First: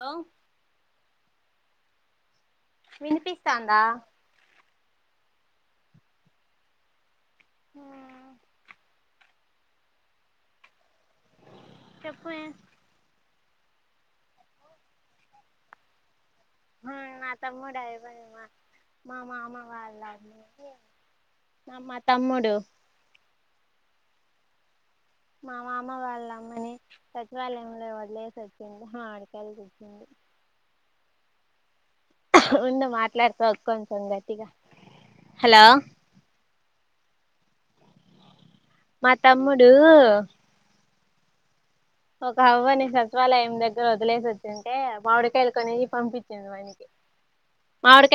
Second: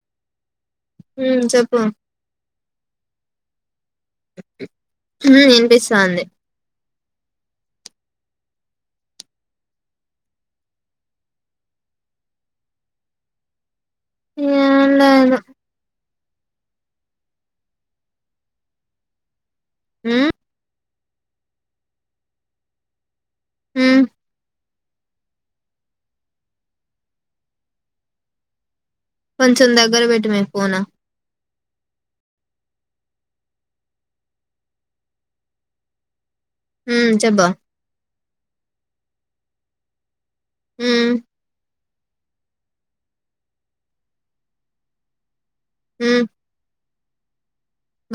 Hello హ చెప్ప వినిపిస్తాందా వినిపిస్తాంది ఆ చెప్పే ఏం లేదు ఆ నా తమ్ముడు అయిపోయిమా మా మామ వాళ్ళు హ్మ్ అందుకే ఆ మా తమ్ముడు ఉ మా మామ వాళ్ళ అమ్మని సచివాలయంలో వదిలేసి వచ్చింది కొంచెం దగ్గర పెట్టు మే ఫోను ఉండు మాట్లాడుతా కొంచెం గట్టిగా హలో ఉ చెబ్బు మా తమ్ముడూ ఉ ఒక అవ్వని సచివాలయం దగ్గర వదిలేసి వచ్చింటే మామిడికాయలు కొని హ్మ్ పంపించింది మని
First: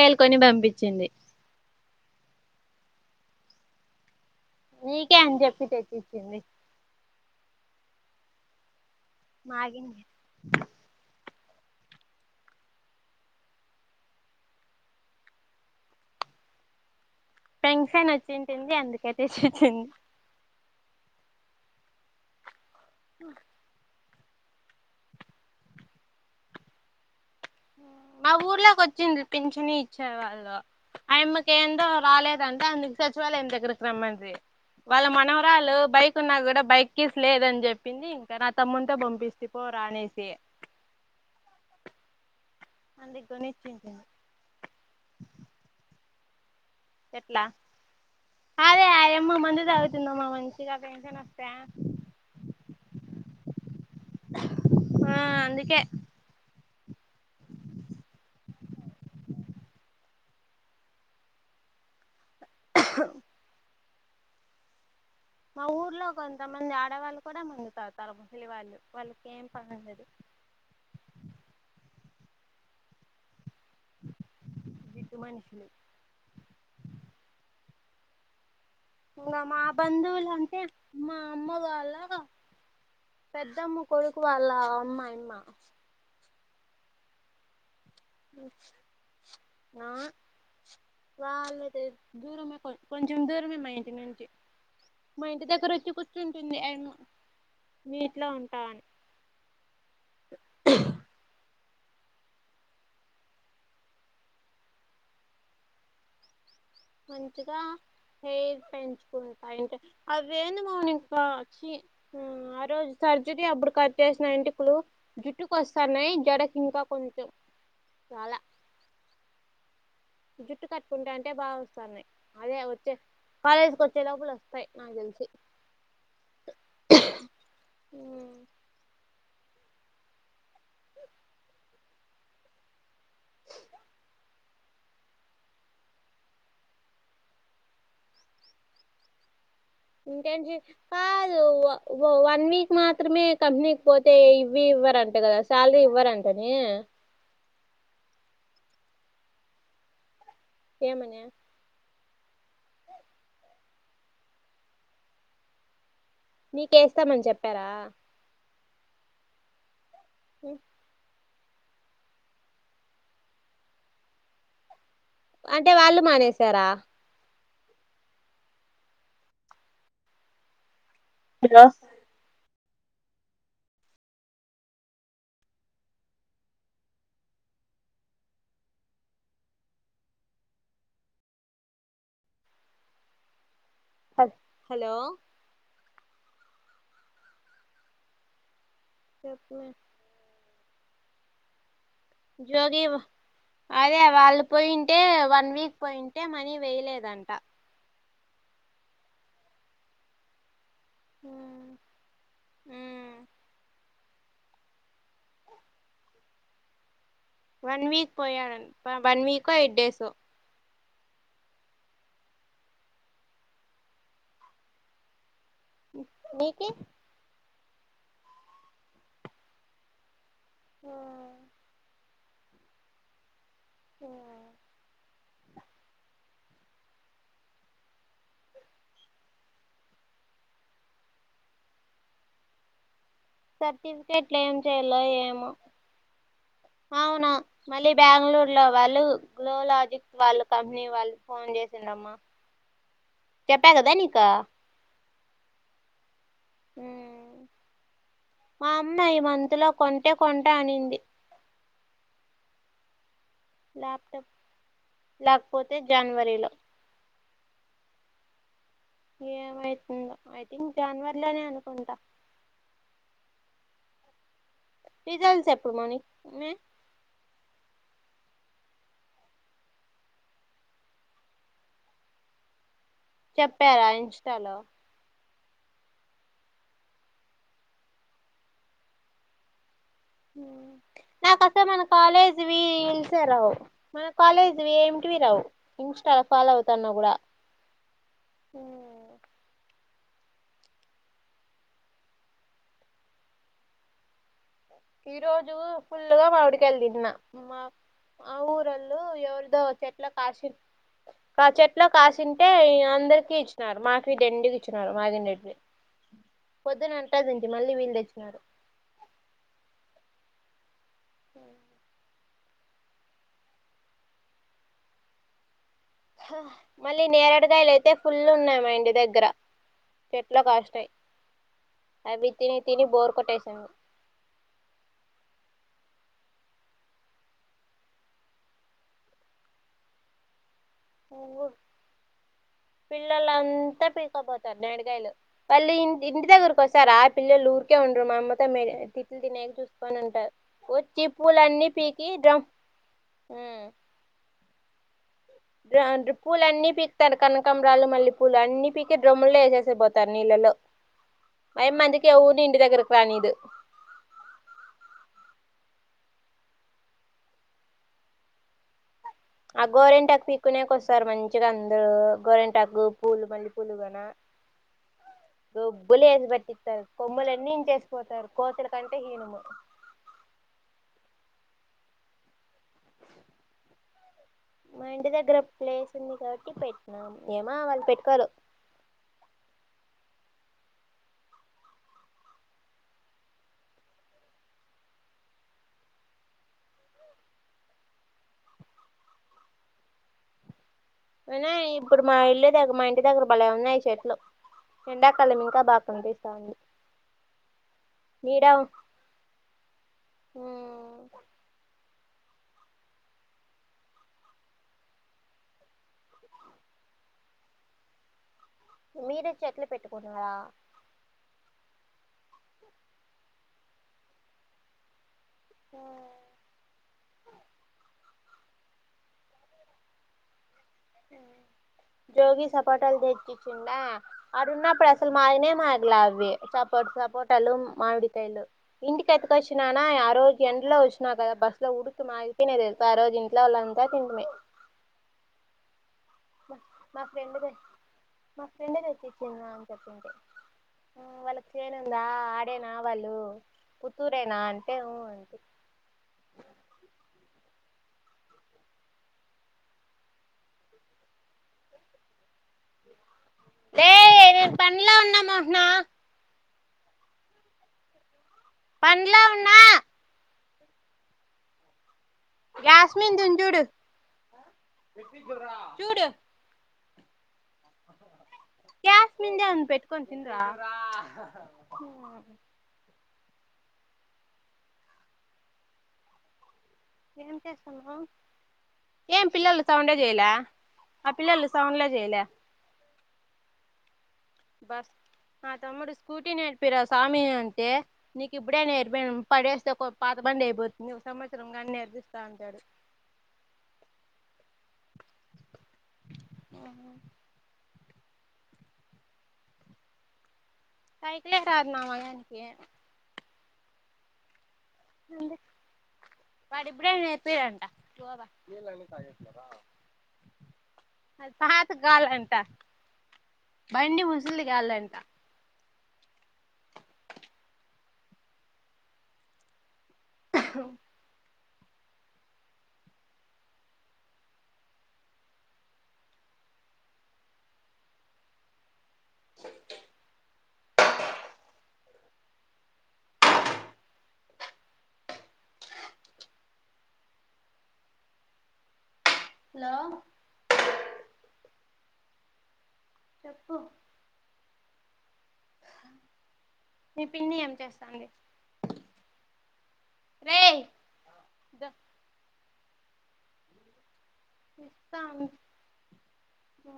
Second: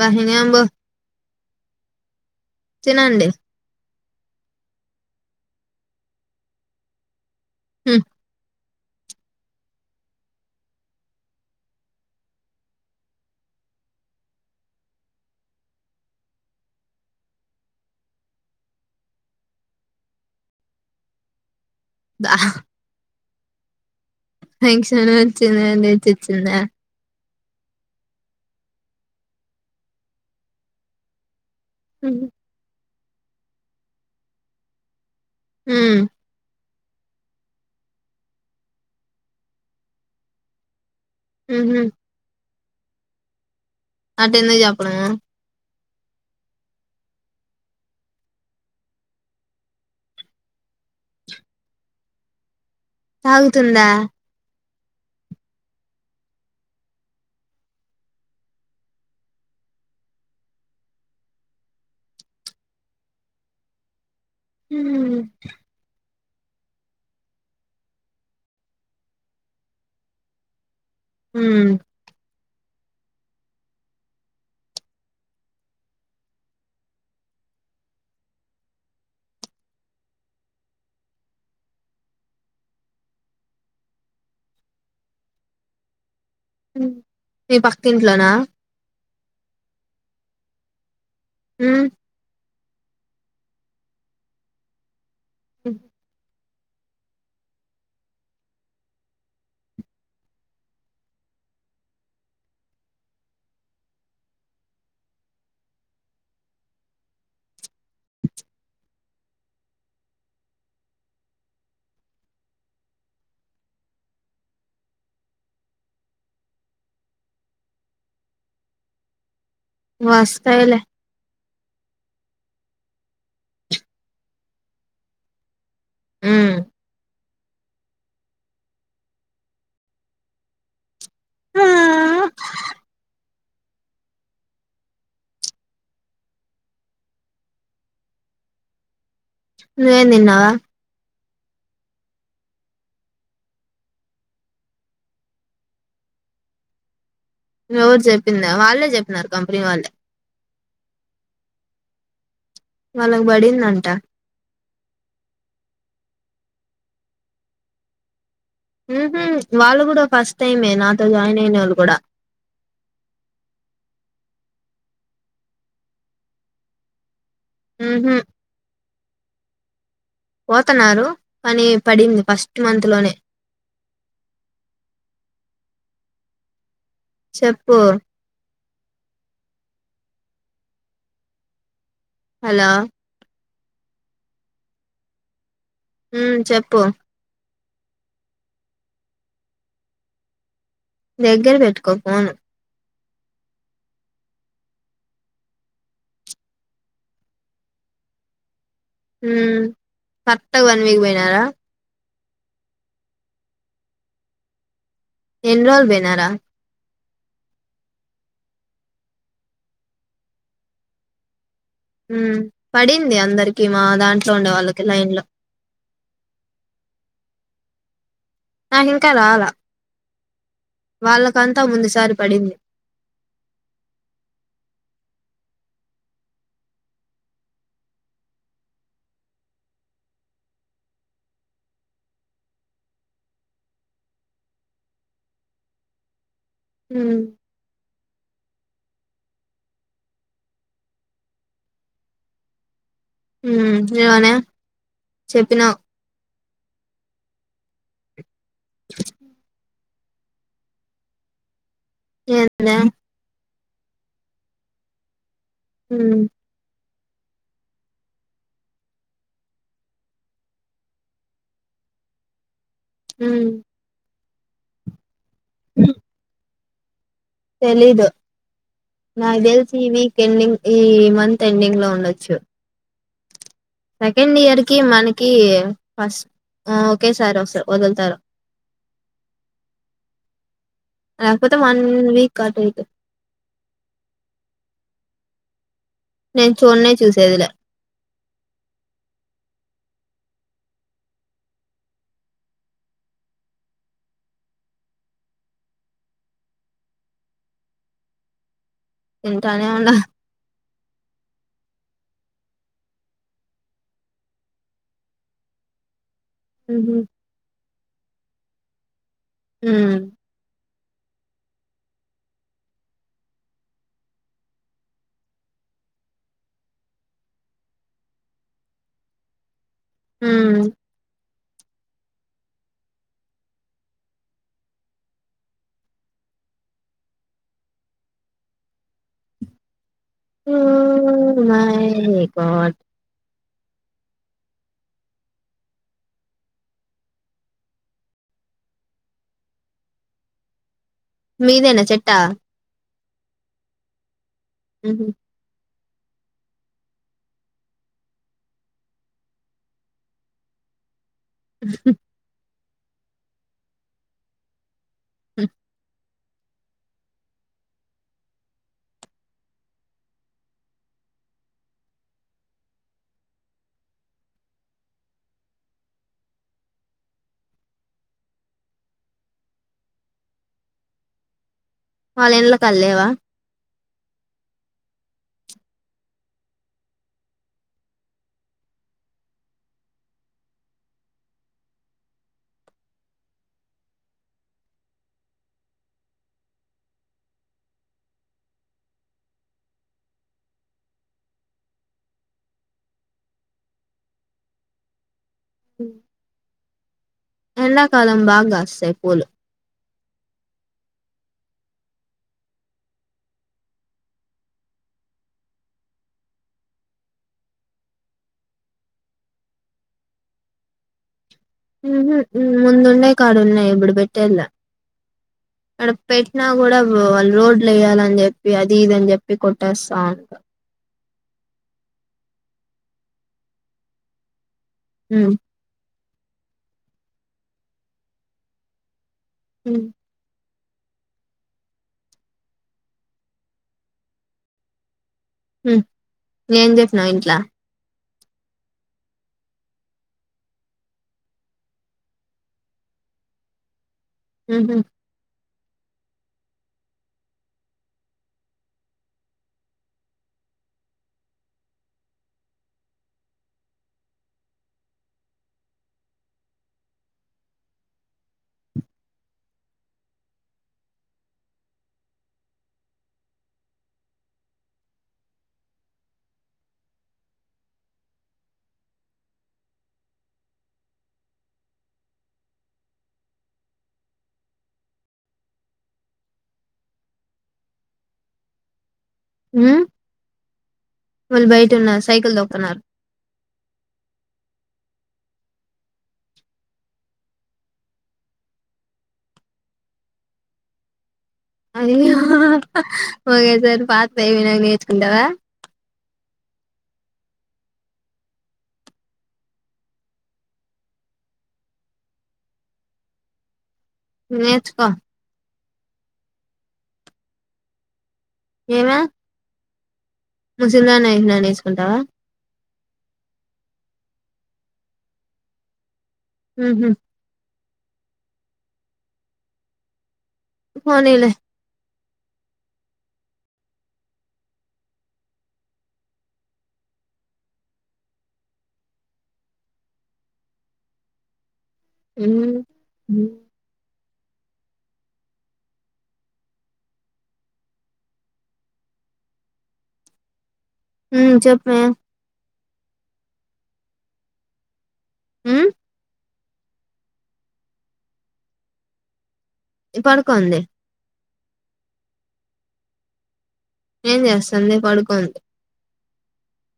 బా కొని ఇంగేంబు పంపించింది తినండి నీకే అని చెప్పి తెచ్చిచింది ఉ మాగినివి పెన్షన్ వచ్చింటుంది అందుకే తెచ్చిచ్చింది బా పెన్షన్ వచ్చిందని తెచ్చిచ్చిందా మా ఊర్లోకి వచ్చింది పింఛని ఇచ్చే వాళ్ళు అయమ్మ ఏందో రాలేదంట అందు సచివాలయం దగ్గరికి రమండ్రి వాళ్ళ మా నవరాలు హ్మ్ బైక్ ఉన్నా కూడా బైక్ కీస్ లేదని చెప్పింది ఇంకా నా తమ్మునితో పంపిస్తి పోరా అనేసి ఉహు అందుకు కొనిచ్చింది అట్ట ఎందుకు చెప్పడము ఎట్లా అదే ఆయమ్మ మందు తాగొచ్చింది మంచిగా పెన్షన్ వస్తే తాగుతుందా ఆ అందుకే ఉ మా ఊర్లో ఒక కొంతమంది ఆడవాళ్ళు కూడా మందు తాగుతారు వాళ్ళు వాళ్ళకేం పనుండదు ఉ ఇటువంటి ఇంకా మా బంధువులు అంటే మా అమ్మ వాళ్ళ పెద్దమ్మ కొడుకు వాళ్ళ అమ్మ ఆయమ్మ ఉ మీ బ ఇంట్లో నా ఆ వాళ్ళది హ్మ్ దూరుమకు కొంచం దూరమే మా ఇంటి నుంచి మా ఇంటి దగ్ర వచ్చి కూర్చ ంది అండ్ నీట్లో ఉంటా అని మంచిగా హెయిర్ పెంచుకుంటాయి అవెండుకో ఇంకా చి ఆ ఆ రోజు సర్జరీ అప్పుడు కట్ చేసిన వెంట్రుకులు జుట్టుకు వస్తున్నాయి జడకి ఇంకా కొంచెం చాలా జుట్టు వస్తాయిలే కట్టుకుంటా ఉంటే బాగుంటాది అదే వచ్చే కాలేజీకి వచ్చే లోపల వస్తాయి నాకు తెలిసి హ్మ్ హమ్ నువ్వేం తిన్నావా ఇంకేంటి కాదు వన్ వీక్ మాత్రమే కంపెనీకి పోతే ఇవవి ఇవ్వరంట కదా శాలరీ ఇవ్వరంట న ఎవరు చెప్పింద వాళ్ళే చెప్పినారు కంపెనీ వాళ్ళే ఏమని మనకు పడిందంట నీకేస్తామని చెప్పారా ఉహు వాళ్ళు కూడా ఫస్ట్ టై నా అతవ్ జాయి వాళ కూడా అంటే వాళ్ళు మానేసారా ఉహు వ వస్తున్నారు హలో కాని పడింది ఫస్ట్ సిక్స్త్ మంత్ లోనే చెప్పు హలో హలో మ్ చెప్పు చెప్పు దగ్గర పెట్టుకో ఫోను జాగివా అదే వాళ్ళు పోయింటే వన్ వీక్ పోయింటే మనీ వేయలేదంట. హ్మ్ ట్ వన్ వీక్ పోయిన కదా మ్ ఎన్నిరోజుల్ పోయినరా వన్ వీక్ పోయాడన్ వన్ వీకో ఎయిట్ డేసో హ్మ్ పడింది అందరికి మా దాంట్లో ఉండే వాళ్ళకి లైన్లో మీకీ? నాకింకా రాలా వాళ్ళకంతా ముందు సార్ పడింది. ఆ సర్టిఫికెట్లు ఏం చేయాలో ఏమో ఉమ్ అవునా మళ్ళి బెంగళూరులో వాళ్ళు గ్లో లాజిక్స్ వాళ్ళు కంపెనీ వాళ్ళు ఫోన్ చేసింరమ్మా. హ్మ్ [inaudible] చెప్పినవ్ హ్ మా అమ్మ ఈ మంత్లో కొంటే కొంట అనింది. [unintelligible] లాప్టాప్. లేకపోతే ఉమ్ జనవరిలో ఏమైతుందో ఐ థింక్ జనవర్లోనే అనుకుంటా. మ్ రిజల్ట్స్ ఎప్పుడు మౌని తెలీదు. నాక్ తెల్సి ఈ వీక్ ఎండింగ్ ఈ మంత్ ఎండింగ్ లో ఉండొచ్చు. చెప్పారా ఇన్స్టలో కీ ఫస్ట్ ఆ ఓకే సార్ వస్ వదులుతారు. ఉ లేకపోతే నాకసల్ వన్ మన వీక్ కాలేజ్వి అటు ఇటు రీల్స్యే రావు మన కాలేజ్ ఏంటివి రావు. ఇన్స్టాలో ఫాలో నేను అవుతాన్నా చూడనే గుడా చూసేదిలే ఈ రోజు ఫుల్గా మావిడికాయలు తిన్న. మా మా ఊర్ దో ఎవరిదో వింటానే ఉన్నా చెట్ల [inaudible] ఇట్లో కాసింటే అందరికి ఇచ్చినారు మాకువి దండిగిచ్చినారు మా [inaudible] పొద్దున హ్మ్ అంటదంటి మళ్ళీ వీళ్ళు తెచ్చినారు. హ హ మళ్ళీ నేరడుగాయలు అయితే ఫుల్ ఉన్నాయి మా ఇడి దగ్గర చెట్లు హ్మ్ కాష్టాయి అవి తిని తిని బోరు కొట్టేసాము మకడ్ పిల్లలంతా పీకపోతారు నేడిగాయలు పళ్ళ ఇ ఇంటి దగరకి వస్తారు ఆ పిల్లలు ఊరికే ఉండరు మా అమ్మతో తిట్లు తినక చూసుకొని ఉంటారు చిప్పులన్నీ మీదేనా పీకి చెట్టా డ్రమ్ హ అ పూలు అన్నీ పీకుతారు కనకంమరాలు మళ్ళీ పూలు అన్ని పీకి డ్రమ్ముల్లో వేసేసే పోతారు నీళ్ళలో పై మందికి ఊరు ఇంటి దగ్గరకు పనిదు ఉ ఆ గోరెంటాకు పీక్కునేకొస్తారు. మంచిగా అందరూ గోరెంటాకు పూలు మల్లెపూలు గాన గొబ్బులు వేసి పట్టిస్తారు. కొమ్మలన్నీ ఇంట్లేసిపోతారు కోతుల కంటే హీనము వాళ్ళు ఇళ్ళ కళ్లేవా మా ఇంటి దగ్గర ప్లేస్ ఉంది. కాబట్టి పెట్టినాం ఏమ వాళ్ళు పెట్టుకోరు ఐనా ఇప్పుడు మా ఇల్లు దగ్గ మా ఇంటి దగ్గర బలే ఉన్నాయి చెట్లు ఎండ తలమింకా బాగాంటపిస్తాంది ఎండాకాలం బాగా కాస్తాయి పూలు ఆ మీరే చెట్లు పెట్టుకున్నరా ముందుండే కడున్నాయి ఇప్పుడు పెట్టేలె అడా పెట్టినా కూడా వాళ్ళు రోడ్లు వేయ్యాలని చెప్పి అది ఇదని చెప్పి కొట్టేస్తాంటారు. జోగిి సపోటాలు తెచ్చిచ్చిండా అడున్నా ఇప్పుడుసలు ఉం మానే మాట్లా సపోట్ సపోట్ లు మామిడికాయలు ఇంటి ఉం ఎత్తుకొచ్చిననాయా ఆ రోజు ఎండ్లో వచ్చిన కదా బస్ లో ఉడికి మాగిపోయినా తెలుసా ఆ రోజు ఇంట్లో వాళ్ళు అంతా తిండమే మ్మ్ ఎం చెసినవ్ ఇంట్లా దే మా ఫ్రెండ్ తెచ్చచ్చిందా అని చెప్పింది. వాళ్ళ చేనుందా ఆడేనా వాళ్ళు పుత్తూరేనా అంటే ఉహు హూ అంట్టుంది. ఉహ్ రేయ్ నేను పన్లో ఉన్న మోహనా పన్లో ఉన్నా గ్యాస్మన్ దున్ చూడు చూడు గ్యాస్మజేన్ పెట్టుకోని తింట్ర ఏం చేస్తున్నావ్ ఏం పిల్లలు ఉం సౌండే చేయాలే వాళ్ళు బయటన్నారు, సైకిల్ తొక్కతున్నారు బస్ మా తమ్ముడు స్కూటీ నేర్పిరా స్వామి అంటే నీకు ఇప్పుడే నేర్పోను పడేస్తే పాత బండి అయిపోతుందివ్వు. అది ఓకే సారి పాతది అయిపోయినాక నేర్పి ఉండవా సైకిలే రాదు నామానికి నేర్చ్ ఆ వాడిపుడే ఎమ్ తేప్పియడంట నీలన్నీ తాగేస్తారా ముసిదాననేసుకుంటావా కాలంట బండి ముసిలిది కావాలంట మ్ హ పోనీలే [inaudible] మ్ మ హలో మ్ చెప్పవే చెప్పు మ్ మీ పిన్ని ఏం చేస్తోంది పడుకొంది ఇ ద ఏం చేస్తాంది పడుకోండి అ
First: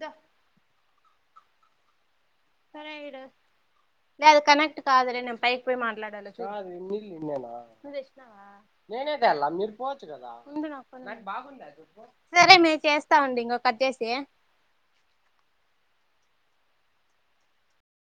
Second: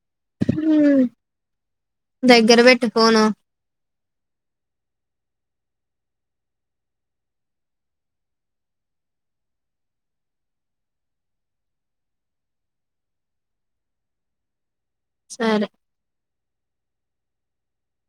ద ఉ సరడు లే అది కనెక్ట్ కాదులే న పై మాట్లాడచ్చ కదాాగు సరే మీ చేస్తాండి ఇంకక కచ్చసి సరే